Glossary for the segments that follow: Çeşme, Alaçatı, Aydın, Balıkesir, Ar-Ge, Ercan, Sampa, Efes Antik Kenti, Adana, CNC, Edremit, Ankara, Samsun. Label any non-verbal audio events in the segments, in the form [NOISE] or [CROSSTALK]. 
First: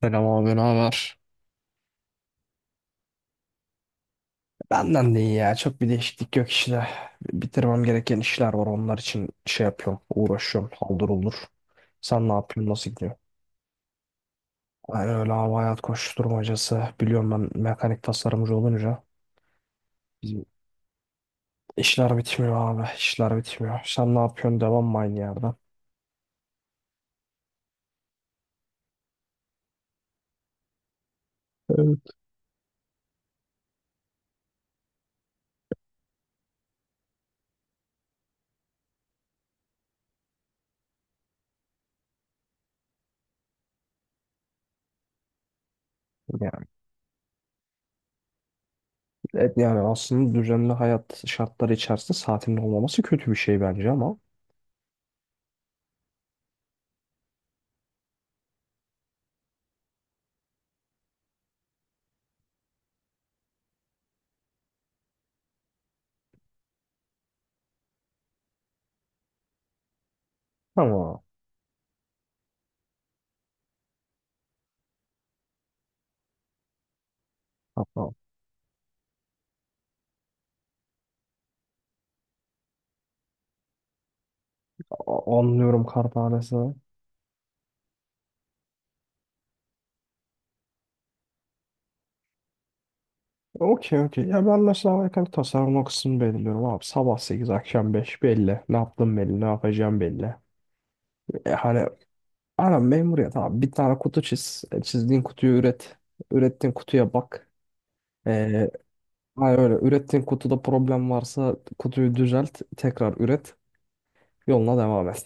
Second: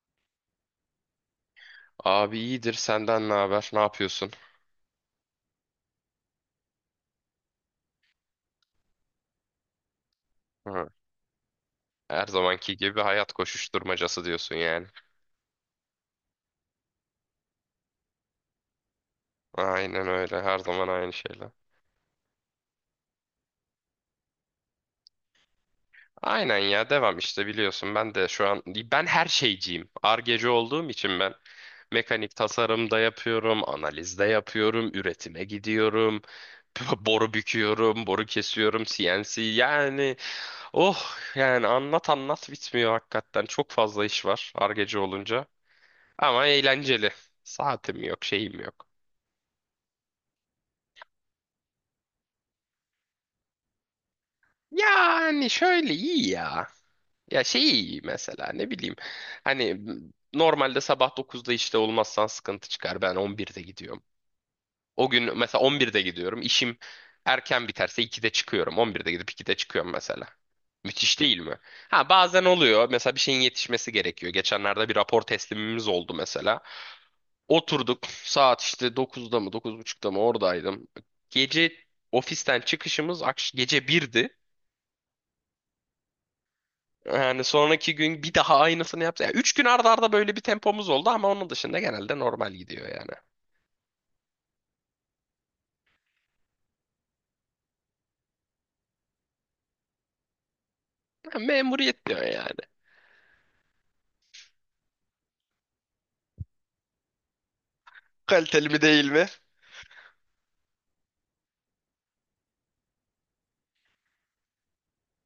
Selam abi, ne haber? Abi iyidir, senden ne haber? Ne yapıyorsun? Benden de iyi ya. Çok bir değişiklik yok işte. Bitirmem gereken işler var. Onlar için şey yapıyorum. Uğraşıyorum. Hı. Haldır olur. Her Sen ne yapıyorsun? zamanki Nasıl gibi gidiyor? hayat koşuşturmacası diyorsun yani. Yani öyle abi hayat koşuşturmacası. Biliyorum ben mekanik tasarımcı olunca. Aynen öyle. Bizim Her zaman aynı şeyler. işler bitmiyor abi. İşler bitmiyor. Sen ne yapıyorsun? Devam mı aynı yerden? Aynen ya devam işte, biliyorsun ben de şu an ben her şeyciyim. Ar-Ge'ci olduğum için ben Evet. mekanik tasarımda yapıyorum, analizde yapıyorum, üretime gidiyorum, [LAUGHS] boru büküyorum, boru kesiyorum, CNC yani oh, yani anlat anlat bitmiyor, hakikaten çok fazla iş var Ar-Ge'ci olunca ama Yani, eğlenceli. Saatim yok, şeyim yok. yani aslında düzenli hayat şartları içerisinde saatinin olmaması kötü bir şey bence ama. Yani şöyle iyi ya. Ya şey iyi mesela, ne bileyim. Hani normalde sabah 9'da işte olmazsan sıkıntı çıkar. Ben 11'de gidiyorum. O gün mesela 11'de gidiyorum. İşim erken biterse 2'de çıkıyorum. 11'de gidip 2'de çıkıyorum mesela. Müthiş ama değil mi? Ha, bazen oluyor. Mesela bir şeyin yetişmesi gerekiyor. Geçenlerde bir rapor teslimimiz oldu mesela. Oturduk, Tamam. saat işte 9'da mı 9.30'da mı oradaydım. Gece ofisten çıkışımız gece 1'di. Anlıyorum kartanesi. Yani sonraki gün bir daha aynısını yapsa. Yani 3 gün arda arda böyle bir tempomuz oldu ama onun dışında genelde normal gidiyor yani. Okey, okey. Ya ben mesela alakalı tasarım o kısmını belirliyorum abi. Sabah 8 akşam 5 belli. Ne yaptım belli. Ne yapacağım belli. Ha, E, hani memuriyet diyor yani. aynen memuriyet abi. Bir tane kutu çiz. Çizdiğin kutuyu üret. Ürettiğin kutuya bak. Kaliteli E, mi değil mi? Hani öyle ürettiğin kutuda problem varsa kutuyu düzelt. Tekrar üret. Yoluna devam et.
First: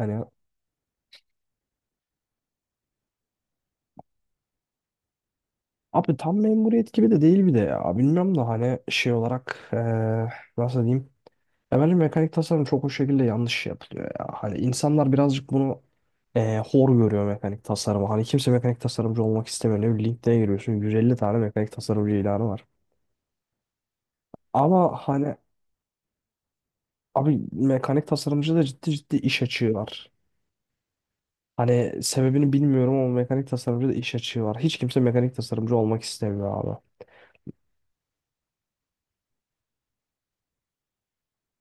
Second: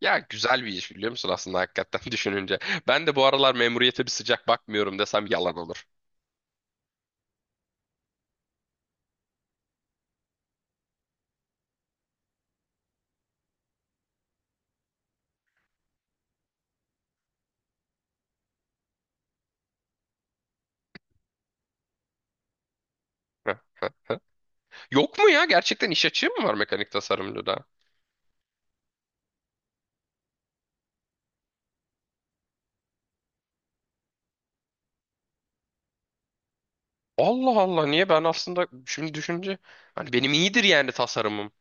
Ya güzel bir iş, biliyor musun aslında, hakikaten [LAUGHS] düşününce. Ben de bu aralar memuriyete bir sıcak bakmıyorum desem yalan olur. abi tam memuriyet gibi de değil bir de ya. Bilmiyorum da hani şey olarak nasıl diyeyim. Ya bence mekanik tasarım çok o şekilde yanlış yapılıyor ya. Hani insanlar birazcık bunu hor görüyor mekanik tasarımı. Hani kimse mekanik tasarımcı olmak istemiyor. Ne bileyim LinkedIn'e giriyorsun 150 tane mekanik tasarımcı ilanı var. Heh. Ama Yok mu hani ya? Gerçekten iş açığı mı var mekanik abi tasarımcıda? mekanik tasarımcı da ciddi ciddi iş açığı var. Hani sebebini bilmiyorum ama mekanik tasarımcı da iş açığı var. Hiç kimse mekanik tasarımcı olmak istemiyor abi. Allah Allah, niye, ben aslında şimdi düşünce hani benim iyidir yani tasarımım.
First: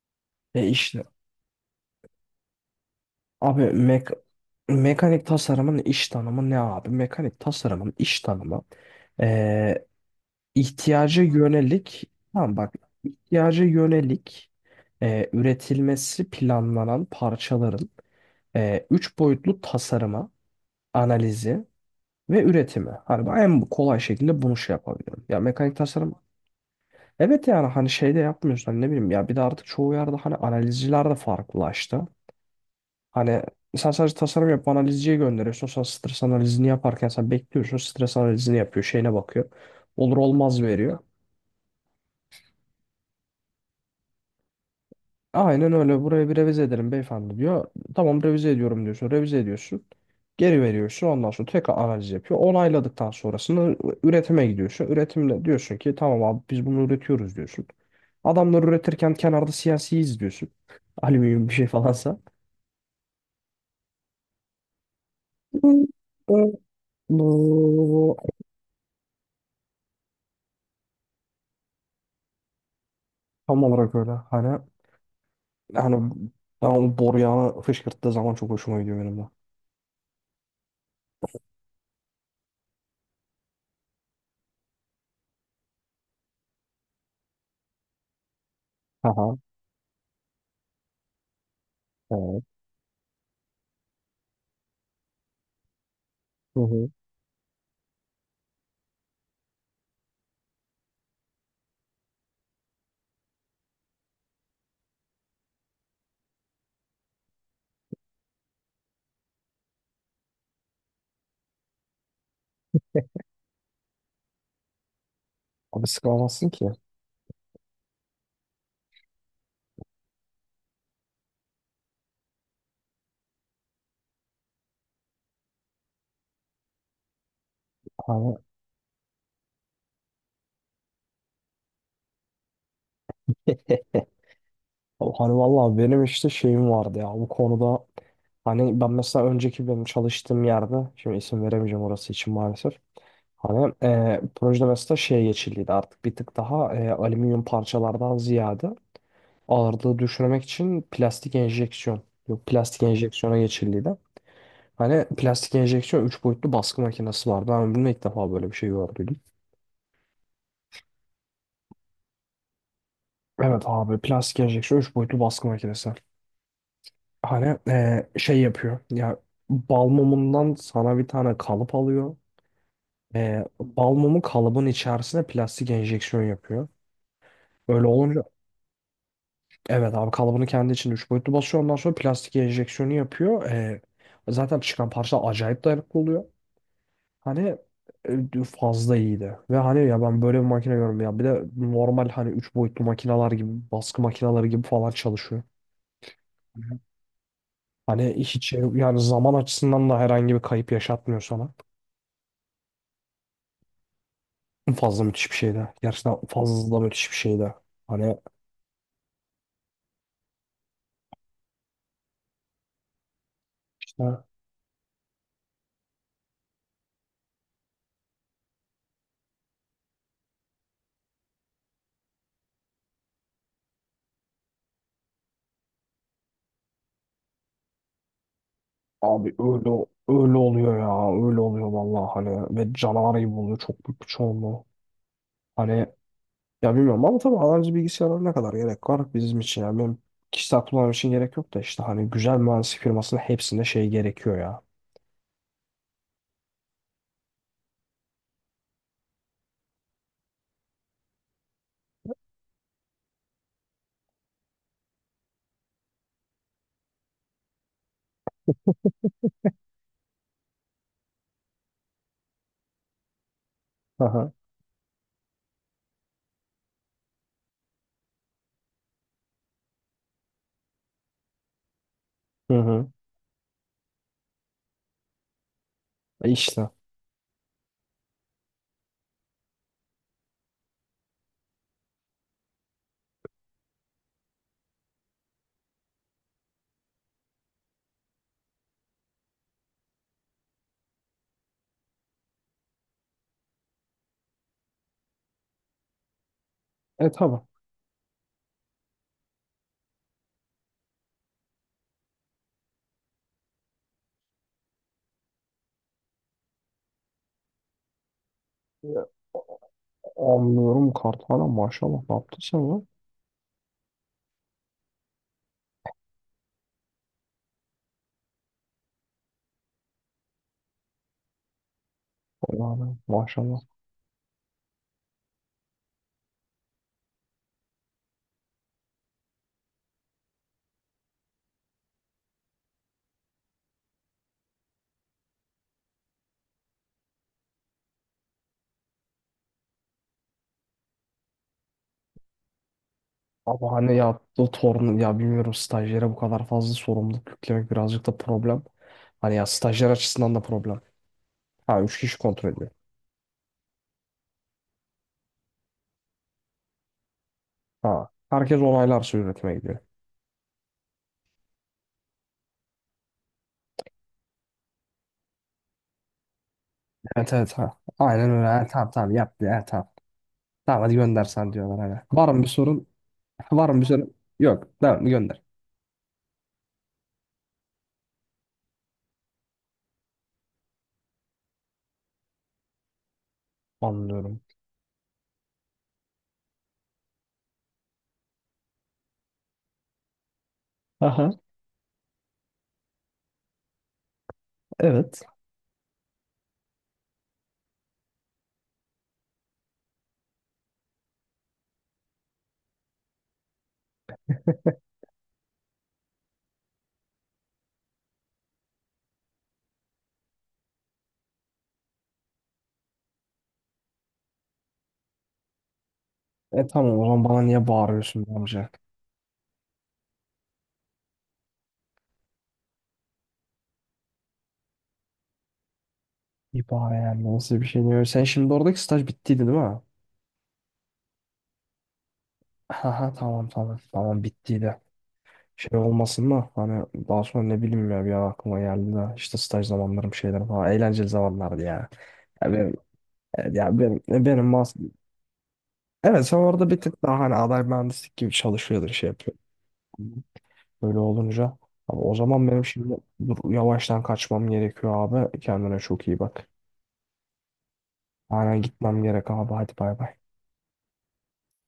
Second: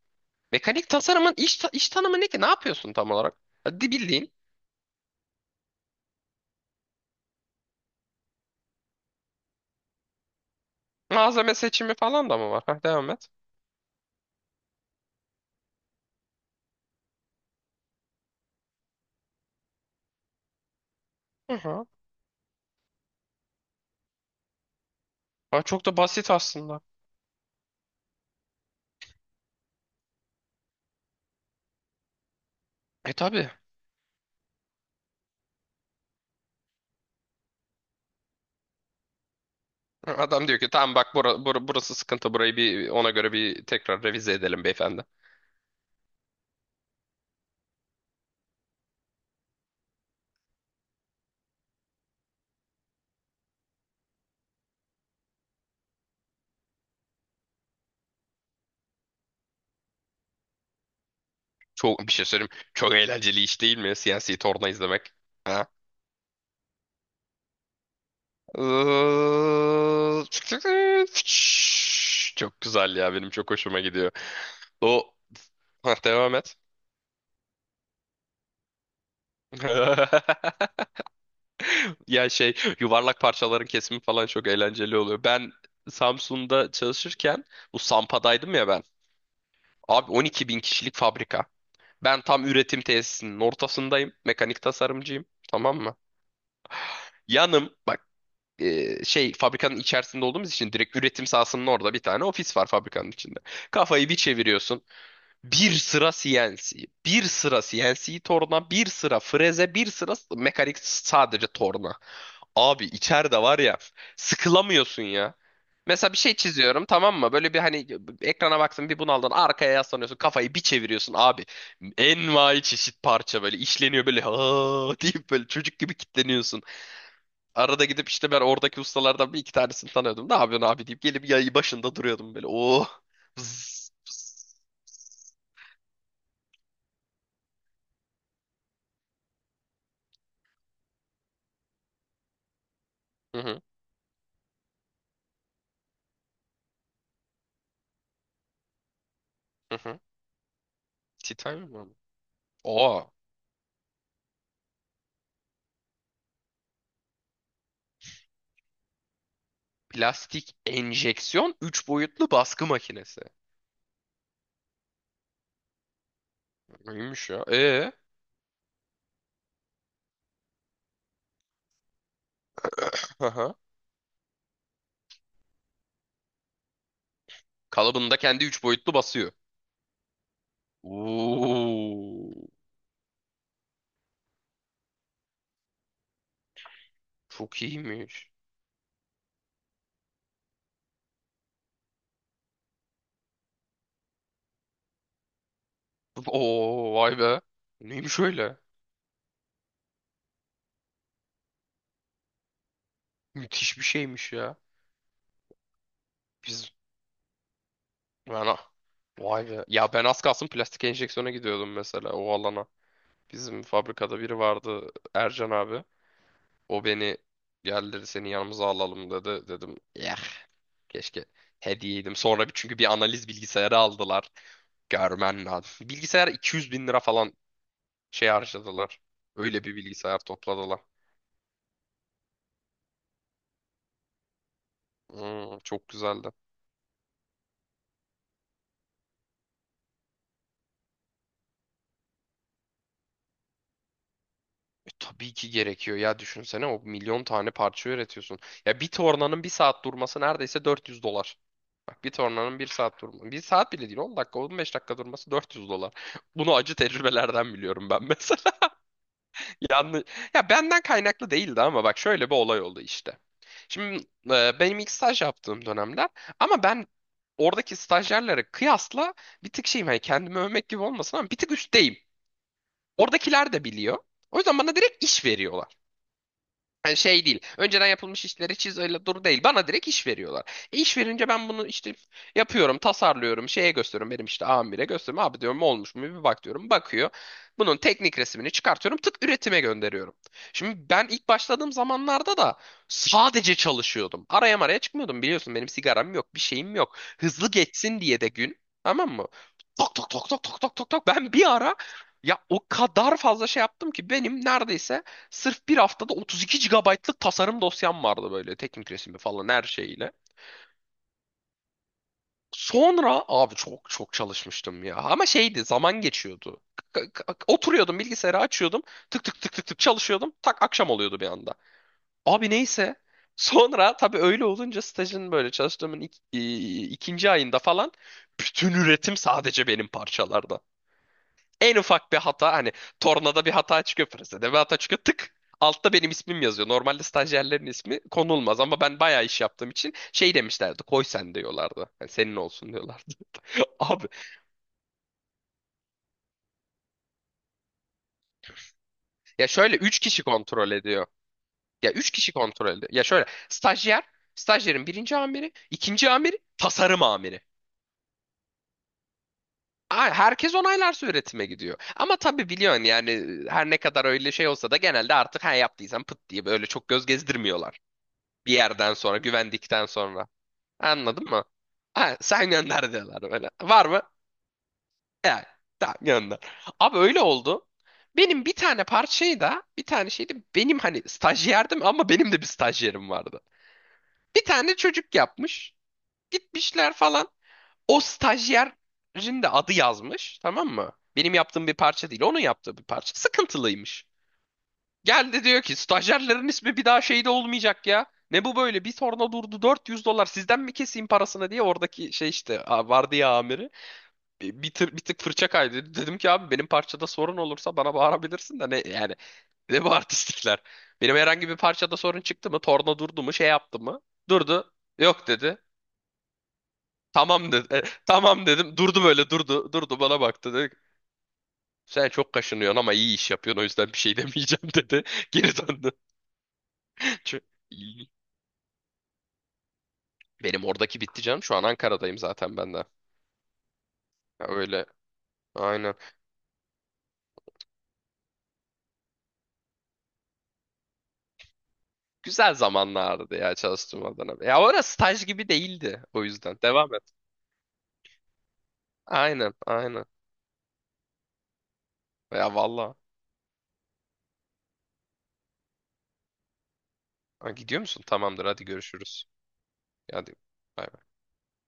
E Mekanik işte tasarımın iş tanımı ne ki? Ne yapıyorsun tam olarak? abi Hadi mek bildiğin mekanik tasarımın iş tanımı ne abi? Mekanik tasarımın iş tanımı e, ihtiyaca malzeme seçimi yönelik, falan da mı tamam var? bak, Heh, devam et. ihtiyaca yönelik üretilmesi planlanan parçaların üç boyutlu tasarıma, Hı analizi hı. ve üretimi. Hani ben en kolay şekilde bunu şey yapabiliyorum. Ya Ha, mekanik çok da tasarım basit aslında. evet, yani hani şeyde yapmıyorsun, hani ne bileyim ya, bir de artık çoğu yerde hani analizciler de farklılaştı. E Hani tabii. sen sadece tasarım yapıp analizciye gönderiyorsun. Sonra stres analizini yaparken sen bekliyorsun. Stres analizini yapıyor. Şeyine bakıyor. Olur Adam diyor olmaz ki tamam veriyor. bak, burası sıkıntı, burayı bir ona göre bir tekrar revize edelim beyefendi. Aynen öyle. Buraya bir revize edelim beyefendi diyor. Tamam revize ediyorum diyorsun. Revize ediyorsun. Geri veriyorsun. Ondan sonra tekrar analiz yapıyor. Onayladıktan sonrasında üretime gidiyorsun. Üretimle diyorsun ki tamam abi biz bunu üretiyoruz diyorsun. Adamlar üretirken kenarda CNC izliyorsun. [LAUGHS] Alüminyum bir şey Çok bir falansa. şey söyleyeyim. Çok eğlenceli iş değil mi? Siyasi torna izlemek. Ha? [LAUGHS] Çok güzel ya, benim çok Tam hoşuma olarak öyle. gidiyor. Hani O. Hah, yani devam et. ben o boruyanı fışkırttığı zaman çok hoşuma gidiyor benim de. [LAUGHS] Ya şey, yuvarlak parçaların kesimi falan çok eğlenceli oluyor. Ben Samsun'da çalışırken bu Sampa'daydım ya ben. Aha, Abi 12 bin kişilik fabrika. Ben evet. tam üretim tesisinin ortasındayım. Mekanik tasarımcıyım. Tamam mı? Hı hı. Yanım bak, şey fabrikanın içerisinde olduğumuz için direkt üretim sahasının orada bir tane ofis var fabrikanın içinde. Kafayı bir çeviriyorsun. Bir sıra CNC, bir sıra CNC torna, bir sıra freze, bir sıra mekanik sadece torna. Abi içeride var ya, sıkılamıyorsun ya. Abi Mesela bir şey sıkamazsın ki. çiziyorum tamam mı? Böyle bir hani ekrana baksın, bir bunaldın arkaya yaslanıyorsun, kafayı bir çeviriyorsun abi. Envai çeşit parça böyle işleniyor, böyle ha deyip böyle çocuk gibi kitleniyorsun. Arada gidip işte, Hani ben oradaki ustalardan bir iki tanesini tanıyordum. Ne yapıyorsun abi deyip gelip yayı başında duruyordum böyle. Oh. Vız, [LAUGHS] vız, Hani vız. vallahi benim işte şeyim vardı ya bu konuda, hani ben mesela önceki benim çalıştığım yerde, şimdi isim veremeyeceğim orası için maalesef. Hı hı Hani projede mesela şeye geçildiydi artık bir tık daha alüminyum parçalardan ziyade hı. ağırlığı Hı. düşürmek için plastik Tea time mı? enjeksiyon, yok plastik Oo. enjeksiyona geçildiydi. Hani plastik enjeksiyon 3 boyutlu baskı makinesi vardı. Ben bunu ilk defa böyle bir şey gördüm. Plastik enjeksiyon 3 boyutlu baskı makinesi. Evet abi, plastik enjeksiyon 3 boyutlu baskı makinesi. Neymiş ya? Hani Ee? Şey yapıyor. Ya bal mumundan sana bir tane kalıp alıyor. E, Aha. bal mumu kalıbın içerisine plastik enjeksiyon yapıyor. Öyle Kalıbında olunca kendi 3 boyutlu basıyor. evet abi, kalıbını kendi içinde 3 boyutlu basıyor. Ondan sonra plastik Oo, enjeksiyonu yapıyor. Zaten çıkan parça acayip dayanıklı oluyor. Hani çok iyiymiş. Fazla iyiydi. Ve hani ya, ben böyle bir makine görmedim ya. Bir de normal hani 3 boyutlu makineler gibi, baskı makineleri gibi falan çalışıyor. Oo, vay be. Hani Neymiş hiç öyle? Yani zaman açısından da herhangi bir kayıp yaşatmıyor sana. Müthiş bir şeymiş ya. Fazla müthiş bir şeydi. Gerçekten Biz fazla müthiş bir şeydi. Hani ben ah- vay be. Ya ben az kalsın plastik enjeksiyona gidiyordum mesela, o alana. Bizim işte fabrikada biri vardı, Ercan abi. O beni yerleri seni yanımıza alalım dedi. Dedim ya, keşke hediyeydim. Sonra çünkü bir analiz bilgisayarı aldılar. Görmen lazım. Bilgisayar 200 bin lira falan şey harcadılar. abi Öyle öyle bir bilgisayar öyle oluyor topladılar. ya. Öyle oluyor vallahi, hani ve canavar gibi oluyor çok büyük bir çoğunluğu. Hmm, Hani çok güzeldi. ya bilmiyorum ama tabii analojik bilgisayarlara ne kadar gerek var bizim için, yani benim kişisel kullanım için gerek yok da, işte hani güzel mühendislik firmasının hepsinde şey gerekiyor ya. E, tabii ki gerekiyor ya, düşünsene o milyon tane parça üretiyorsun. Ya bir tornanın bir saat durması neredeyse 400 dolar. Bak, bir tornanın bir saat durması. Bir saat bile değil, 10 dakika 15 dakika durması 400 dolar. [LAUGHS] Bunu acı tecrübelerden biliyorum ben mesela. Yanlış. Ya benden kaynaklı değildi ama bak şöyle bir olay oldu işte. Hı Şimdi hı. Benim ilk staj yaptığım dönemler, ama ben oradaki stajyerlere kıyasla bir tık şeyim, hani kendimi övmek gibi olmasın ama bir tık üstteyim. Hı hı. Oradakiler de biliyor. O yüzden bana direkt iş veriyorlar. E işte. Yani şey değil. Önceden yapılmış işleri çiz öyle dur değil. Bana direkt iş veriyorlar. E iş verince ben bunu işte yapıyorum, tasarlıyorum, şeye gösteriyorum. Benim işte amire gösteriyorum. Abi diyorum, olmuş mu bir bak diyorum. Bakıyor. Bunun teknik resmini çıkartıyorum. Tık, üretime gönderiyorum. Şimdi ben ilk başladığım zamanlarda da sadece çalışıyordum. Araya maraya çıkmıyordum, biliyorsun. Benim sigaram yok, bir şeyim yok. E tabii. Hızlı geçsin diye de gün. Tamam mı? Tok tok tok tok tok tok tok tok. Ben bir ara ya o kadar fazla şey yaptım ki benim neredeyse sırf bir haftada 32 gigabaytlık tasarım dosyam vardı böyle, teknik E, resimi falan her şeyle. Anlıyorum Karthala, maşallah ne yaptın sen lan? Sonra abi çok çok çalışmıştım ya. Ama şeydi, zaman geçiyordu. Oturuyordum, bilgisayarı açıyordum. Tık tık tık tık tık çalışıyordum. Tak, akşam oluyordu bir anda. Abi neyse. Yani maşallah. Sonra tabii öyle olunca stajın böyle çalıştığımın ikinci ayında falan bütün üretim sadece benim parçalarda. En ufak bir hata hani, tornada bir hata çıkıyor, presede bir hata çıkıyor, tık. Altta benim ismim yazıyor. Normalde stajyerlerin ismi konulmaz ama ben bayağı iş yaptığım için şey demişlerdi. Koy sen diyorlardı. Yani senin olsun diyorlardı. Ama [LAUGHS] hani Abi yaptığı torun ya, bilmiyorum, stajyere bu kadar fazla sorumluluk yüklemek birazcık da problem. Hani ya ya, şöyle stajyer 3 kişi açısından da kontrol problem. ediyor. Ha, Ya 3 3 kişi kişi kontrol kontrol ediyor. ediyor. Ya şöyle, stajyer, stajyerin birinci amiri, ikinci amiri, tasarım amiri. Ha, herkes onaylarsa üretime gidiyor. Aa, herkes onaylarsa üretime gidiyor. Ama tabii biliyorsun yani, her ne kadar öyle şey olsa da genelde artık ha yaptıysam pıt diye böyle çok göz Evet evet, ha. gezdirmiyorlar. Aynen öyle. Bir Ha, tamam yerden tamam sonra, yap diyor. Ha, güvendikten tamam. sonra. Tamam hadi gönder Anladın mı? sen diyorlar hani. Ha, Var mı bir sen sorun? gönder diyorlar böyle. Var mı bir Var mı? sorun? Yok. Tamam gönder. Evet. Tamam, gönder. Abi öyle oldu. Benim bir tane parçayı da, bir tane şeydi, benim hani stajyerdim ama benim de bir stajyerim vardı. Anlıyorum. Bir tane çocuk yapmış. Gitmişler falan. O stajyerin de adı yazmış. Tamam mı? Aha, Benim yaptığım bir parça değil. Onun yaptığı bir parça. Sıkıntılıymış. evet. Geldi diyor ki, stajyerlerin ismi bir daha şeyde olmayacak ya. Ne bu böyle? Bir torna durdu, 400 dolar sizden mi keseyim parasını diye, oradaki şey işte, vardı ya amiri, bir tık fırça kaydı. Dedim ki, abi benim parçada sorun olursa bana bağırabilirsin de ne yani, ne bu artistlikler. Benim herhangi bir parçada sorun çıktı mı? Torna durdu mu? Şey yaptı mı? Durdu. Yok dedi. E tamam, o zaman bana Tamam niye dedi. E, bağırıyorsun be tamam amca? dedim. Durdu böyle, durdu. Durdu bana baktı, dedi ki, sen çok kaşınıyorsun ama iyi iş yapıyorsun, o yüzden bir şey demeyeceğim dedi. [LAUGHS] Geri döndü. Bir bağır yani, Çok- nasıl bir şey diyor. Sen şimdi oradaki staj bittiydi değil mi? Benim oradaki bitti canım. Şu an Ankara'dayım zaten ben de. Aha, tamam tamam. Tamam Ya bittiydi. öyle. Şey Aynen. olmasın da, hani daha sonra ne bileyim ya, bir an aklıma geldi de işte staj zamanlarım, şeyler falan, eğlenceli zamanlardı ya. Ya Güzel benim, zamanlardı evet ya, ya benim, çalıştığım Adana. benim Ya bahs- orası staj gibi değildi. O evet sen yüzden. orada bir Devam et. tık daha hani aday mühendislik gibi çalışıyordun şey yapıyor. Aynen. Aynen. Böyle olunca abi, o zaman Ya benim valla. şimdi, dur, yavaştan kaçmam gerekiyor abi. Kendine çok iyi bak. Ha, gidiyor musun? Tamamdır. Aynen Hadi gitmem görüşürüz. gerek abi, hadi bay bay. Hadi.